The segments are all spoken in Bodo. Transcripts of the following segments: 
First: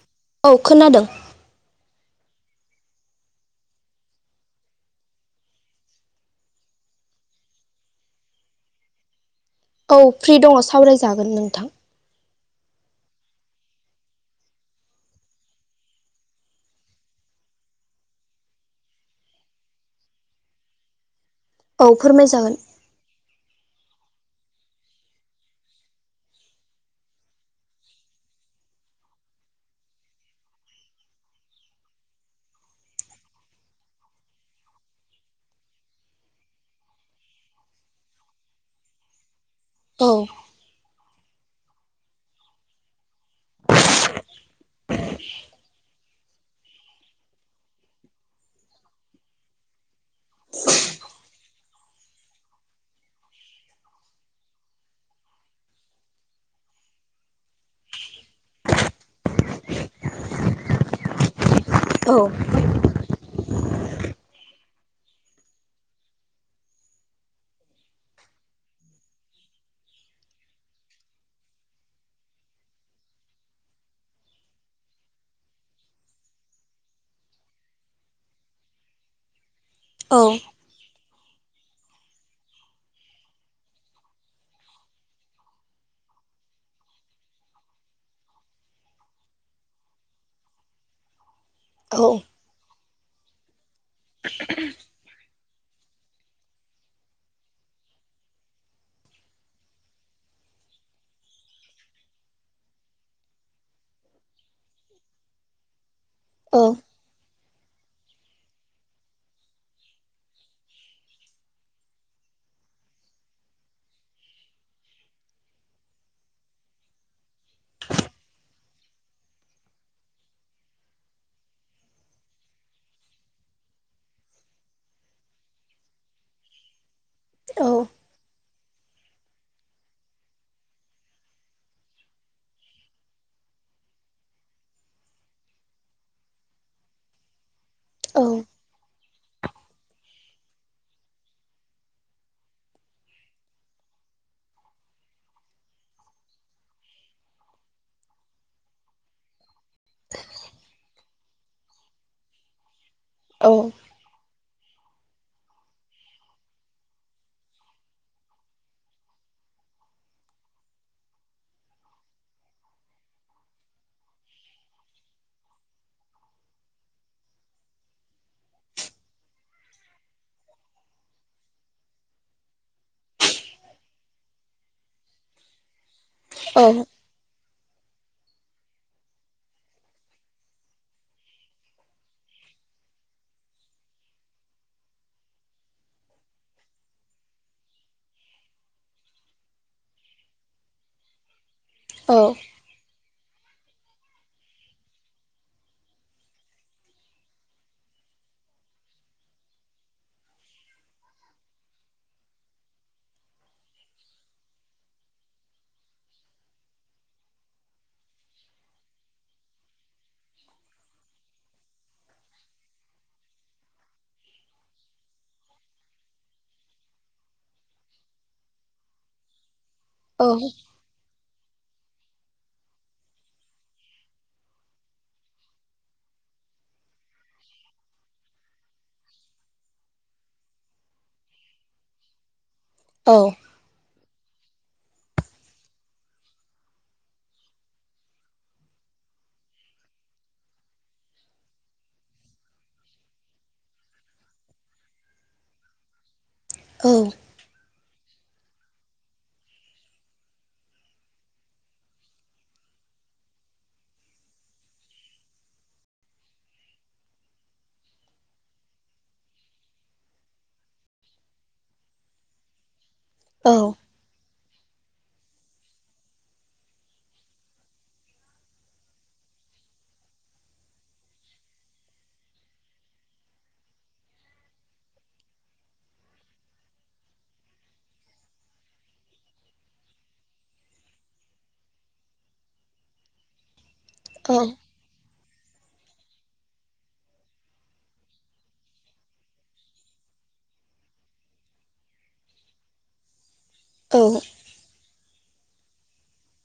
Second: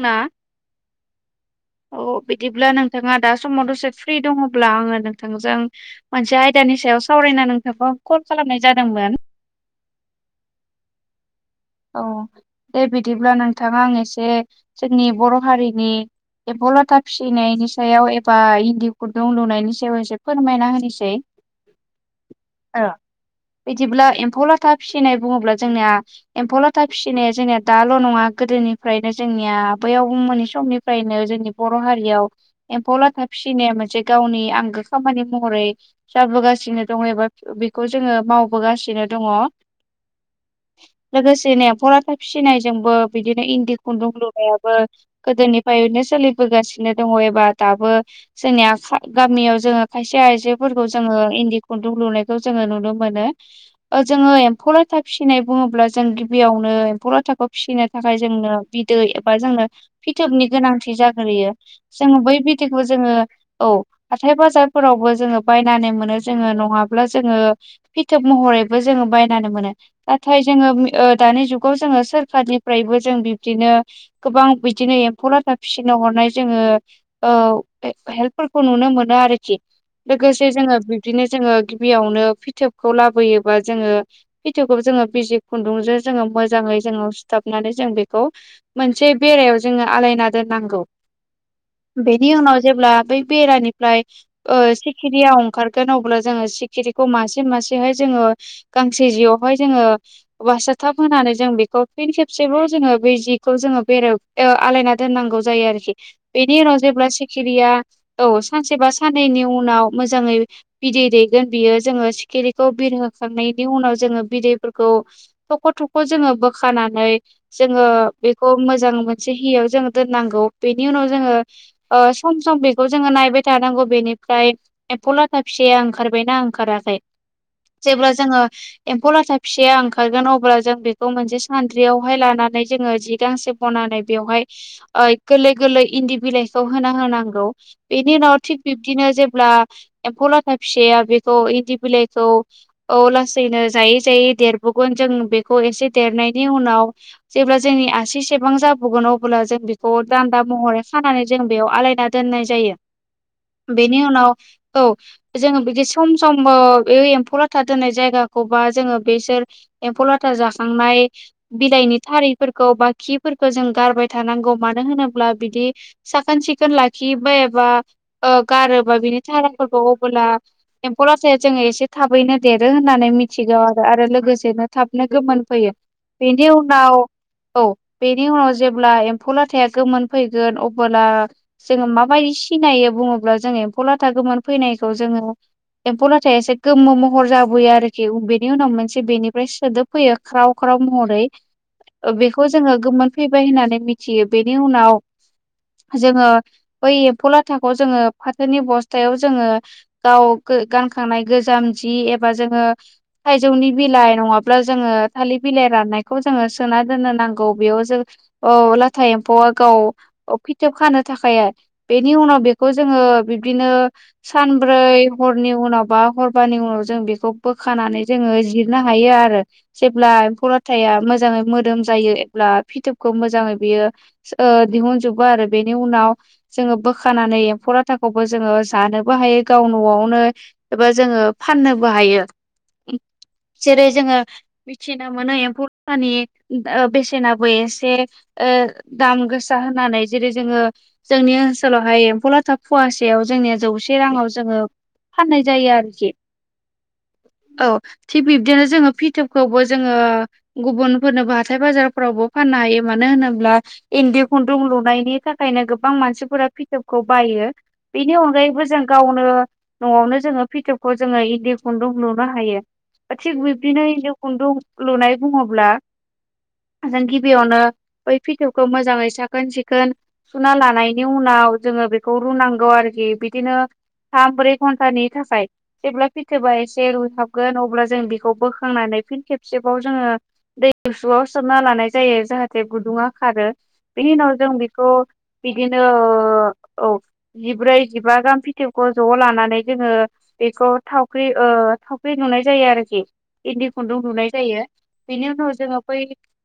ना औ खोनादों अ बिदिब्ला नोंथाङा दा समाव दसे फ्रि दङब्ला आङो नोंथांजों मोनसे आयदानि सायाव सावरायनो नोंथांखौ कल खालामनाय जादोंमोन औ फ्रि दङ सावरायनाय जागोन नोंथां औ दे बिदिब्ला नोंथाङा आंनो एसे जोंनि बर' हारिनि एम्फौ लाथा फिसिनायनि सायाव एबा इन्दि खुन्दुं लुनायनि सायाव एसे फोरमायना होनिसै औ फोरमाय जागोन ओ बिदिब्ला एम्फौ लाथा फिसिनाय बुङोब्ला जोंनिया एम्फौ लाथा फिसिनाया जोंनिया दाल' नङा गोदोनिफ्रायनो जोंनिया आबै आबो मोननै समनि फ्रायनो जोंनि बर' हारियाव एम्फौ लाथा फिसिनाया मोनसे गावनि आंगो खामानि महरै जाबोगासिनो दङ एबा बेखौ जोङो मावबोगासिनो दङ औ लोगोसेनो एम्फौ लाथा फिसिनायजोंबो बिदिनो इन्दि खुन्दुं लुनायाबो गोदोनिफ्रायनो सोलिबोगासिनो दङ एबा दाबो जोंनिया फाय गामियाव जोङो खायसे आइजोफोरखौ जोङो इन्दि खुन्दुं लुनायखौ जोङो नुनो मोनो ओ जोङो एम्फौ लाथा फिसिनाय बुङोब्ला जो जों गिबियावनो एम्फौ लाथाखौ फिसिनो थाखाय जोंनो बिदै एबा जोंनो फिथोबनि गोनांथि जाग्रोयो औ जोङो बै बिदैखौ जोङो औ हाथाय बाजारफोरावबो जोङो बायनानै मोनो जोङो नङाब्ला जोङो फिथोब महरैबो जोङो बायनानै मोनो नाथाय जोङो ओ दानि जुगाव जोङो सोरखारनिफ्रायबो जों बिबदिनो गोबां बिदिनो एम्फौ लाथा फिसिनो हरनाय जोङो औ हे-हेल्पफोरखौ नुनो मोनो आरोखि औ लोगोसे जोङो बि बदिनो जोङो गिबियावनो फिथोबखौ लाबोयोबा जोङो फिथोबखौबो जोङो बिजि खुन्दुंजों जोङो मोजाङै जोङो सुथाबनानै जों बेखौ मोनसे बेरायाव जोङो आलायना दोननांगौ औ बेनि उनाव जेब्ला बै बेरानिफ्राय ओ सिखिरिया अंखार गोन अब्ला जोङो सिखिरिखौ मासे मासेहाय जोङो गांसे जियावहाय जोङो बासाथाब होनानै जों बेखौ फिन खेबसेबाव जोङो बेै जिखौ जोङो बेरायाव ओ आलायना दोननांगौ जायो आरोखि बेनि औ उनाव जेब्ला सि सिखिरिया औ सानसे बा साननैनि उनाव मोजाङै बिदै दैगोन बियो जोङो सिखिरि खौ बिरहोखांनायनि उनाव जोङो बिदैफोरखौ थख' थख' जोङो बोखानानै जोङो बेखौ मोजां मोनसे हियाव जोङो दोननांगौ बेनि उनाव जोङो ओ सम सम बेखौ जोङो नायबाय थानांगौ बेनिफ्राय एम्फौ लाथा फिसाया ओंखारबायना ओंखाराखै। औ। जेब्ला जोङो एम्फौ लाथा फिसियो ओंख ओंखारगोन अब्ला जों बेखौ मोनसे सान्द्रियावहाय लानानै जोङो जि गांसे बनानै बेवहाय ओइ गोरलै गोरलै इन्दि बिलाइखौ होना होनांगौ बेनि औ उनाव थिग बिब्दिनो जेब्ला एम्फौ लाथा फिसाया बेखौ इन्दि बिलाइखौ औ लासैनो जायै जायै देरबोगोन जों बेखौ एसे देरनायनि उनाव जेब्ला जोंनि आसिसेबां जाबुगोन अब्ला जों बेखौ दान्दा महरै खानानै जों बेयाव आलायना दोननाय जायो। औ। बेनि उनाव औ। जोङो बिदि सम सम ओ बे एम्फौ लाथा दोननाय जायगाखौ बा जोङो बे सेर एम्फौ लाथा जाखांनाय। बिलाइनि थारिफोरखौ बा खिफोरखौ जों गारबाय थानांगौ मानो होनोब्ला बिदि साखोन सिखोन लाखियोबा एबा ओ गारोबा बिनि थारायफोरखौ अबोला एम्फौ लाथाया जोङो एसे थाबैनो देरो होननानै मिथिगौ आरो आरो लोगोस सेबा थाबनो गोमोन फैयो बेनि औ उनाव औ बेनि उनाव जेब्ला एम्फौ लाथाया गोमोन फैगोन अबोला जोङो माबायदि सिनायो बुङोब्ला जों एम्फौ लाथा गोमोन फैनायखौ जोङो एम्फौ लाथाया एसे गोमो महर जाबोयो आरोखि बेनि उनाव मोनसे बेनि ओमफ्राय सोदोब फैयो ख्राव ख्राव महरै ओ बेखौ जोङो गोमोन फैबाय होननानै मिथियो बेनि उनाव जोङो बै एम्फौ लाथाखौ जोङो फाथोनि बस्थायाव जोङो गाव गो-गानखांनाय गोजाम जि एबा जोङो थाइजौनि बिलाइ नङाब्ला जोङो थालिर बिलाइ राननायखौ जोङो सोना दोननो नांगौ बेयाव जों औ लाथा एम्फौआ गाव फिथोब खानो थाखाय आर बेनि उनाव बेखौ जोङो बिब्दिनो सानब्रै हरनि उनाव बा हरबानि उनाव जों बेखौ बोखानानै जोङो जिरनो हा हायो आरो जेब्ला एम्फौ ला थाया मोजाङै मोदोम जायो एब्ला फिथोबखौ मोजाङै बियो। ओ दिहुनजोबो आरो बेनि उनाव। जोङो बोखानानै एम्फौ लाथाखौबो जोङो जानोबो हायो गाव न'आवनो एबा जोङो फाननोबो हायो। औ। जेरै जोङो मिथिनो मोनो एम्फौ लाथानि बेसेनाबो एसे ओ दाम गोसा होननानै जेरै जोङो जोंनि ओनसोलावहाय एम्फौ लाथा फवासेयाव जोंनिया जौसे राङाव जोङो फाननाय जायो आरोखि। औ। औ थिग बिब्दिनो जोङो फिथोबखौबो जोङो गुबुनफोरनोबो हाथाय बाजारफोरावबो फाननो हायो मानो होनोब्ला इन्दि खुन्दुं लुनायनि थाखायनो गोबां मानसिफोरा फिथोबखौ बायो। बेनि अनगायैबो जों गावनो न'आवनो जोङो फिथोबखौ जोङो इन्दि खुन्दुं लुनो हायो। थिग बिब्दिनो इन्दि खुन्दुं लुनाय बुङोब्ला जों गिबियावनो बै फिथौखौ मोजांङै साखोन सिखोन सुना लानायनि उनाव जोंङो बेखौ रुनांगौ आरोखि बिदिनो थाम ब्रै घन्टानि थाखाय जेब्ला फिथोबा एसे रुइथाबगोन अब्ला जों बेखौ बोखांनानै फिन खेबसेबाव जोंङो दै गुसुआव सोमना लानाय जायो जाहाथे गुदुंङा खारो बिनि उनाव जों बे खौ बिदिनो ओ औव जिब्रै जिबा गाहाम फिथोबखौ ज' लानानै जोंङो बेखौ थावख्रि ओ थावख्रि लुनाय जायो आरोखि इन्दि खुन्दुं लुनाय जायो। बिनि उनाव जोंङो बैय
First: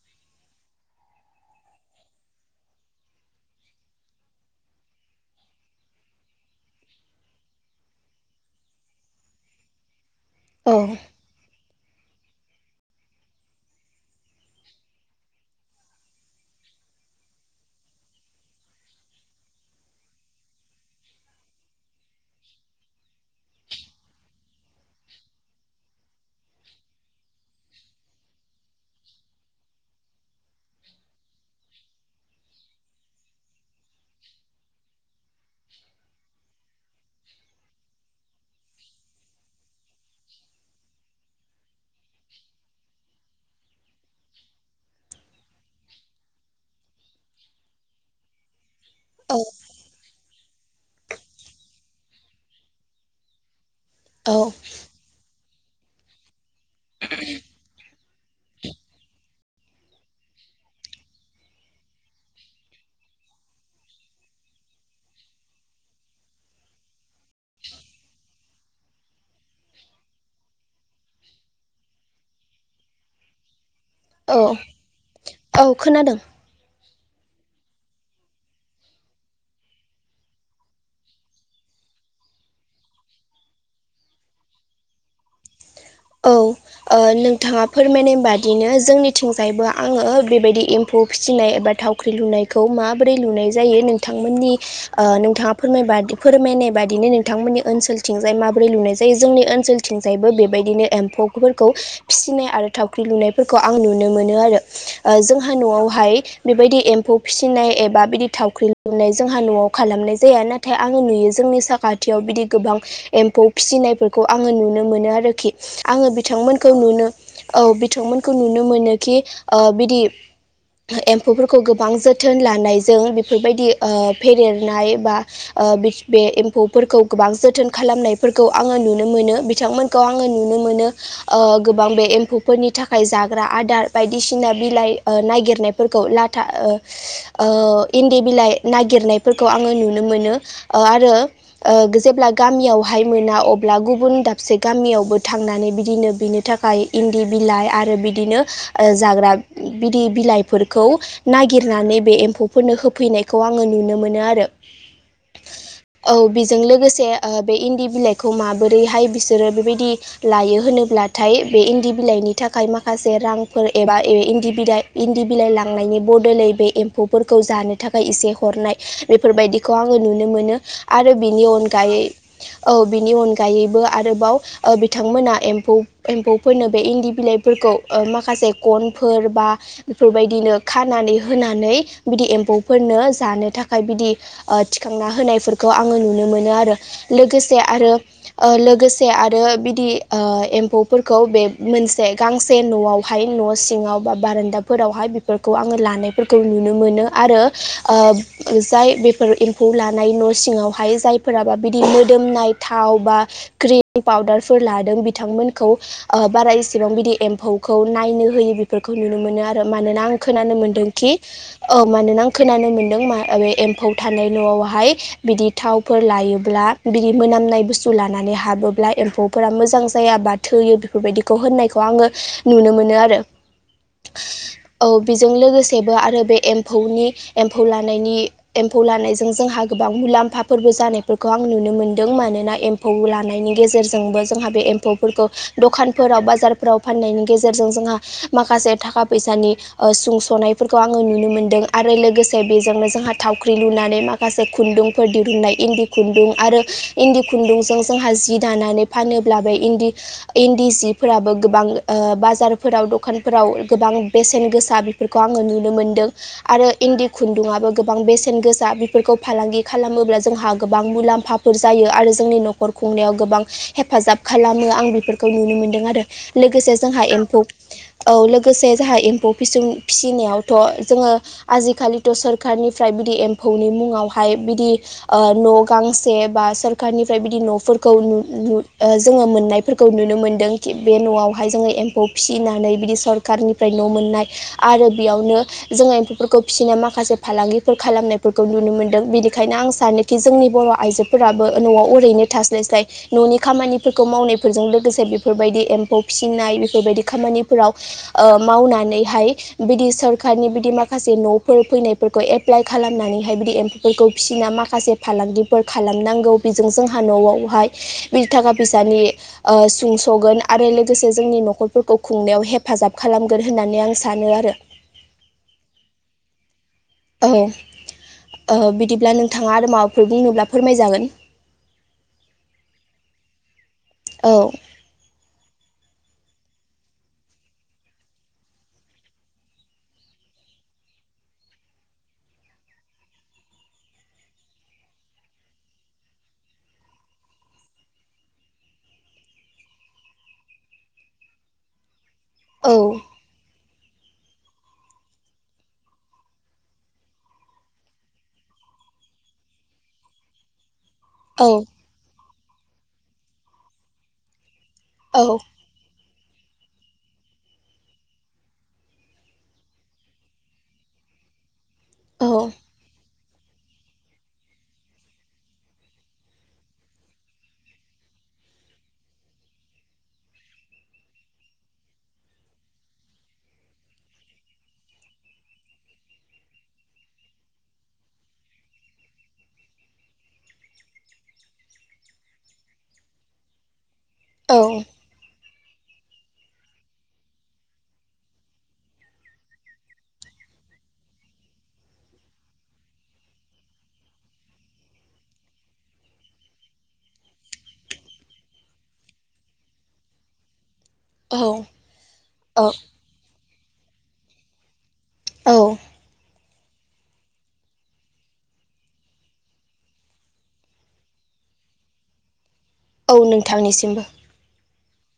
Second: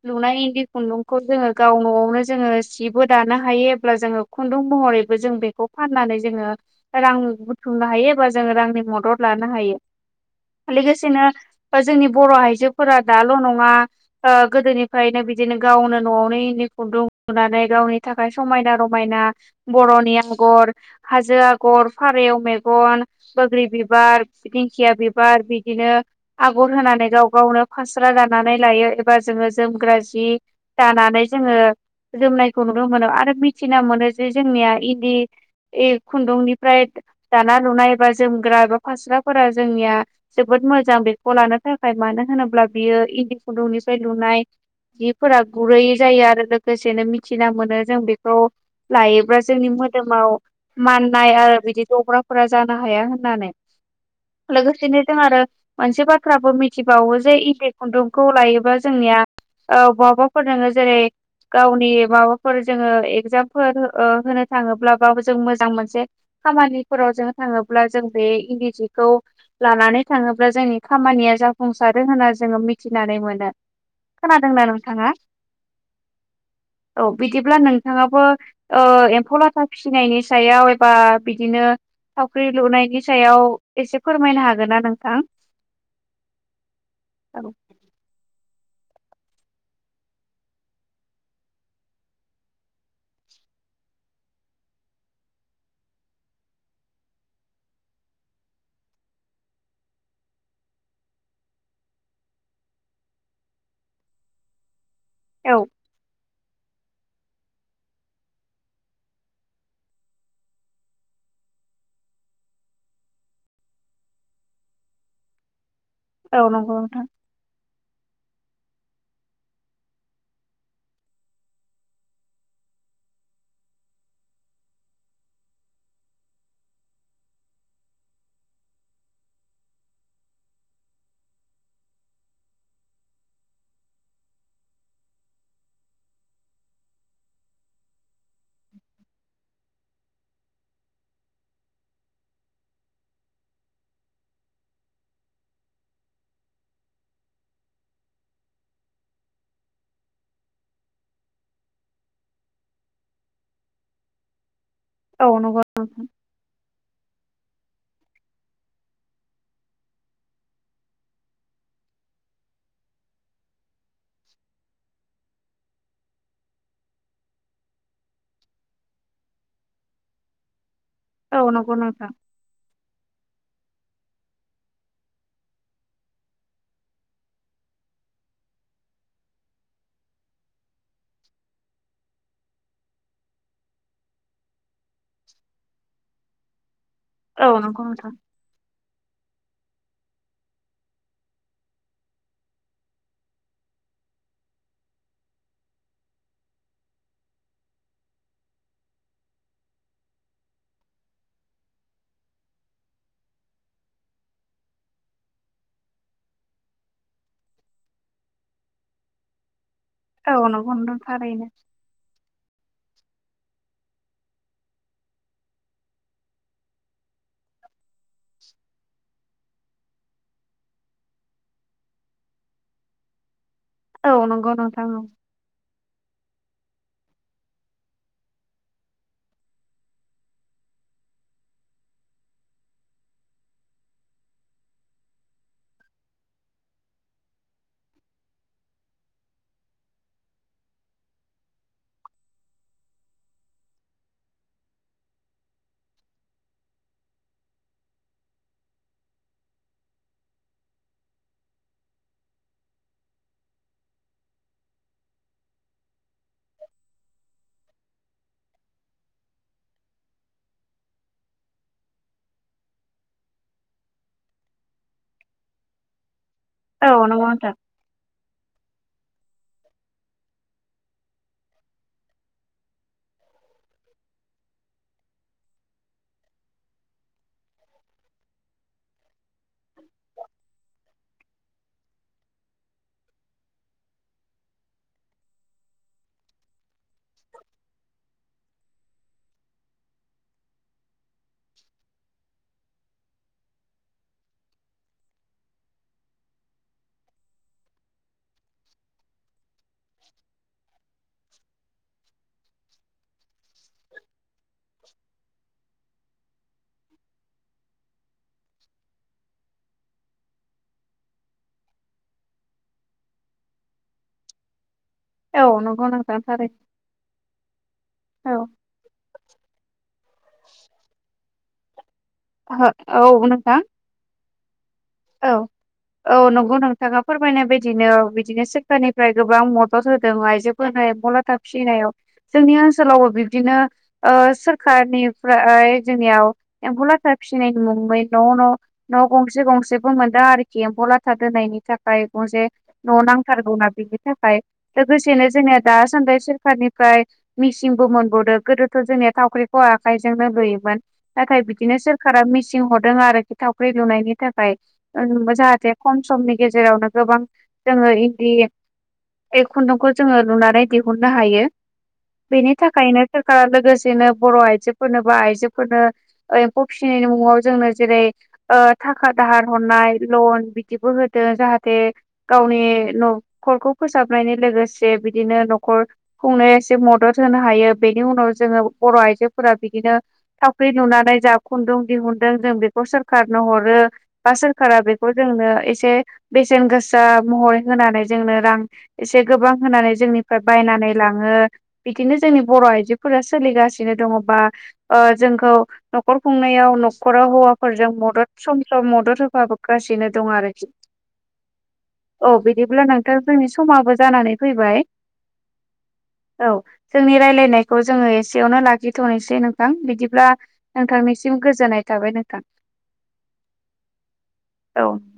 लुनाय इन्दि खुन्दुंखौ जोंङो गाव न'आवनो जोंङो सिबो दानो हायो अब्ला जोंङो खुन्दुं महरैबो जों बेखौ फाननानै जोंङो रां बुथुमनो हायो एबा जोंङो रांनि मदद लानो लोगोसेनो जोंनि बर' आइजोफोरा दाल' नंङा ओ गोदोनिफ्रायनो बिदिनो गावनो न'आवनो इनि खुन्दुं लुनानै गावनि थाखाय समायना रमायना बर'नि आगर हाजो आगर फारेव मेगन बोग्रि बिबार दिंखिया बिबार बिदिनो आगर होनानै गाव गावनो फास्रा राननानै लायो एबा जोंङो जोमग्रा जि जानानै जोंङो जोमनायखौ नुनो मोनो। आरो मिथिना मोनो जि जोंनिया इन्दि इ खुन्दुंनिफ्राय दाना लुनाय एबा जोमग्रा एबा फास्राफोरा जोंनिया जोबोद मोजां बे खौ लानो थाखाय मानो होनोब्ला बियो इन्दि खुन्दुंनिफ्राय लुनाय जिफोरा गुरै जायो आरो लोगोसेनो मिथिना मोनो जों बेखौ लायोब्ला औ जोंनि मोदोमाव माननाय आरो बिदि जग्राफोरा जानो हाया होननानै औव लोगोसेनो जों आरो मोनसे बाथ्राबो मिथिबावो जे इन्दि खुन्दुंखौ लायोबा जोंनिया औ बहाबाफोर नोङो जेरै गावनि माबाफोर जोंङो एगजामफोर ओ होनो थांङोब्ला बाबो जों मोजां मोनसे खामानिफोराव जों थांङोब्ला जों बे इन्दिजिखौ लानानै थांङोब्ला जोंनि खामानिया जाफुंसारो होनना जोंङो मिथिनानै मोनो। औ खोनादोंना नोंथांङा? औ खोनादों औ बिदिब्ला नोंथांङाबो ओ एम्फौ लाथा फिसिनायनि सायाव एबा बिदिनो थावख्रि लुनायनि सायाव एसे फोरमायनो हागोन ना नोंथां? औव ओ औ नोंथांङा फोरमायनाय बादिनो जोंनिथिंजायबो आंङो बेबायदि एम्फौ फिसिनाय एबा थाव ख्रि लुनायखौ माबोरै लुनाय जायो नोंथांमोननि ओ नोंथांङा फोरमायबादि फोरमायनाय बादिनो नोंथांमोननि ओनसोलथिंजाय माबोरै लुनाय जायो जोंनि ओनसोल आथिंजायबो बेबायदिनो एम्फौफोरखौ फिसिनाय आरो थावख्रि लुनायफोरखौ आं नुनो मोनो आरो। ओ जोंहा औ न'आवहाय बेबायदि एम्फौ फिसिनाय एबा बिदि थावख्रि लुनाय जोंहा न'आव खालामनाय जाया नाथाय नाथाय आंङो नुयो जोंनि साखाथियाव बिदि गोबां एम्फौ फिसिनायफोरखौ आंङो नुनो मोनो आरोखि। आंङो औ नंगौ बिथांमोनखौ नोंथां नुनो औ बिथांमोनखौ नुनो मोनोखि बिदि एम्फौफोरखौ गोबां जोथोन लानायजों बेफोरबायदि फेदेरनाय बा ओ बे एम्फौफोरखौ गोबां जोथोन खालामनायफोरखौ आंङो नुनो मोनो बिथांमोनखौ आं आङो नुनो मोनो ओ गोबां बे एम्फौफोरनि थाखाय जाग्रा आदार बायदिसिना बिलाइ ओ नायगिरनायखौ फोरखौ लाथा ओ ओ इन्दि बिलाइ नागिरनायफोरखौ आङो नुनो मोनो ओ आरो ओ जेब्ला गामियावहाय मोना अब्ला गुबुन दाबसे गामियाव बो थांनानै बिदिनो बिनि थाखाय इन्दि बिलाइ आरो बिदिनो ओ जाग्रा बिदि बिलाइफोरखौ नागिरनानै बे एम्फौफोरनो होफैनायखौ आङो नुनो मोनो आरो। औ नंगौ नोंथां औ बेजों लोगोसे ओ बे इन्दि बिलाइखौ माबोरैहाय बिसोरो बेबायदि लायो होनोब्लाथाय बे इन्दि बिलाइनि थाखाय माखासे रांफोर एबा ए इन्दि बिलाइ इन्दि बिलाइ लांनायनि बदलै बे एम्फौफोरखौ जानो थाखाय एसे हरनाय बेफोरबायदिखौ आङो नुनो मोनो। आरो औ बिनि नंगौ अनगायै नोंथां औ बिनि अनगायैबो आरोबाव ओ बिथांमोना एम्फौ एम्फौफोरनो बे इन्दि बिलाइफोरखौ ओ माखासे गनफोर बा बेफोरबायदिनो खानानै होनानै बिदि एम्फौफोरनो जानो थाखाय बिदि ओ थिखांना होनायफोरखौ आंङो नुनो मोनो आरो औ लोगोसे नंगौ आरो नोंथां ओ लोगोसे आरो आरो बिदि आ एम्फौफोरखौ बे मोनसे गांसे न'आवहाय न' सिङाव बा बारान्दा फोरावहाय बेफोरखौ आङो लानायफोरखौ नुनो मोनो आरो ओ जाय बेफोर लानाय न' सिङावहाय जायफोराबा बिदि मोदोमनाय थाव बा क्रि पाउदारफोर लादों बिथांमोनखौ ओ बारा इसेबां बिदि एम्फौखौ नायनो होयो बेफोरखौ नुनो मोनो आरो मानोना आं औ खोनानो नंगौ नोंथां मोन्दोंखि थारैनो औ मानोना खोनानो मोन्दों मा एम्फौ न'आवहाय बिदि थावफोर लायोब्ला बिदि मोनामनाय बुस्तु लानानै हाबो ब्ला एम्फौफोरा मोजां जाया बा थोयो बेफोरबायदिखौ होननायखौ आङो नुनो मोनो आरो। औ नंगौ नोंथां औ। बेजों लोगोसेबो आरो बे एम्फौनि एम्फौ लानायनि एम्फौ लानायजों जोंहा गोबां मुलाम्फाफोरबो जानायफोरखौ आं नुनो मोनदों मानोना एम्फौ लानायनि गेजेरजोंबो जोंहा बे एम्फौफोरखौ दखानफोरा बाजारफोराव फाननायनि गेजेरजों जोंहा माखासे थाखा फैसानि ओ सुंसनाइ नुनो मोनदों आरो लोगोसे बेजोंनो जोंहा थावख्रि लुनानै माखा से खुन्दुंफोर दिहुननाय इन्दि आरो इन्दि खुन्दुंजों जोंहा जि दानानै फानोब्लाबो इन्दि इन्दि सिफोराबो गोबां ओ बाजारफोराव दखानफोराव गोबां बेसेन गोसा फोरखौ आंङो नुनो मोनदों। आरो इन्दि खुन्दुङआबो गोबां बेसेन गोसा बेफोरखौ फालांगि खालामोब्ला जोंहा गोबां मुलाम्फा फोर जायो आरो जोंनि न'खर खुंनायाव गोबां हेफाजाब खालामो आं बेफोरखौ नुनो मोनदों आरो लोगोसे जोंहा औ नंगौ एम्फौ नोंथां औ लोगोसे जोंहा एम्फौ फिसि फिसिनायावथ' जोङो आजिखालिथ' सोरखारनिफ्राय बिदि एम्फौनि मुङावहाय बिदि ओ न' गांसे बा सोरखारनिफ्राय बिदि न' फोर खौ नु-नु ओ जोङो मोननायफोरखौ नुनो मोनदों बे न'आवहाय जोङो एम्फौ फिसिनानै बिदि सर कारनिफ्राय न' मोननाय आरो बेयावनो जोङो एम्फौफोरखौ फिसिनो माखासे फालांगिफोर खालामनायफोरखौ नुनो मोनदों बेनिखायनो आं सानो कि जोंनि बर' आइजोफोराबो न'आव ओरैनो थास्लाय। फ्राय न'नि खामानिफोरखौ मावनायफोरजों लोगोसे बेफोरबायदि एम्फौ फिसिनाय बेफोरबायदि खामानिफोराव। ओ मावनानैहाय बिदि सोरखारनि बिदि माखासे न'फोर फैनायफोरखौ [unintelligible] एप्लाइ खालामनानैहाय बिदि एम्फौफोरखौ फिसिना माखासे फालांगिफोर खालामनांगौ बेजों जोंहा न'आवहाय बे थाखा फैसानि सुंस'गोन आरो लोगोसे जोंनि न'खरफोरखौ खुंनायाव हेफाजाब खालामगोन होननानै आं सानो आरो औ नोंगौ नोंथां थारैनो। औ ओ बिदिब्ला नोंथाङा आरो माबाफोर बुंनोब्ला फोरमायजागोन। [unintelligible] औ नोंथां। औ औ औ नंगौ नोंथाङा फोरमायनाय बायदिनो बिदिनो सोरखारनिफ्राय गोबां मदद होदों आइजोफोरनो [unintelligible] था फिनायाव जोंनि ओनसोलावबो बिब्दिनो। ओ सोरखारनिफ्राय जोंनियाव एम्फौ लाथा फिसिनायनि मुङै न' न' न गंसे गंसे मोनदों आरोखि एम्फौ लाथा दोननायनि थाखाय गंसे औ न' नांथारगौना बि थाखाय लोगोसेनो जोंनिया दासानदि सोरखारनिफ्राय मिसिंबो मोनबावदो गोदोथ' जोंनिया थावख्रिखौ आखायजोंनो लुयोमोन। नाथाय औ बिदिनो सोरखारा मिसिं हरदों आरोखि थावख्रि लुनायनि थाखाय औ [unintelligible] जाहाथे खम समनि गेजेरावनो गोबां जोङो इन्दि बे खुन्दुंखौ जोङो लुनानै दिहुननो हायो औ बेनि थाखायनो। लोगोसेनो बर' आइजोफोरनो बा आइजोफोरनो एम्फौ फिसिनायनि मुङाव जोंनो जेरै ओ थाखा दाहार हरनाय लन बिदिबो होदों जाहाथे गावनि न'खरखौ फोसाबनायनि लोगोसे बिदिनो न'खर खुंनो एसे मदद होनो हायो बेनि उनाव जोङो बर' आइजोफोरा बिदिनो। थावख्रि लुनानै जा खुन्दुं दिहुनदों जों बेखौ सोरखारनो हरो बा औ सोरखारा बेखौ खौ जोंनो एसे बेसेन गोसा महरै होनानै जोंनो रां एसे गोबां होनानै जोंनिफ्राय बायनानै लाङो। बिदिनो जोंनि बर' आइजोफोरा सोलिगासिनो दङ बा ओ जोंखौ न'खर खुंनायाव न'खराव हौवाफोरजों मदद सम सम मदद होफाबोगासिनो दं आरोखि औ औ बिदिब्ला नों दा जोंनि समाबो जानानै फैबाय। औ औ जोंनि रायलायनायखौ जोङो एसेयावनो लाखिथ'नोसै नोंथां बिदिब्ला नोंथांनिसिम गोजोननाय थाबाय नोंथां। औ नोंथांनिसिमबो। औ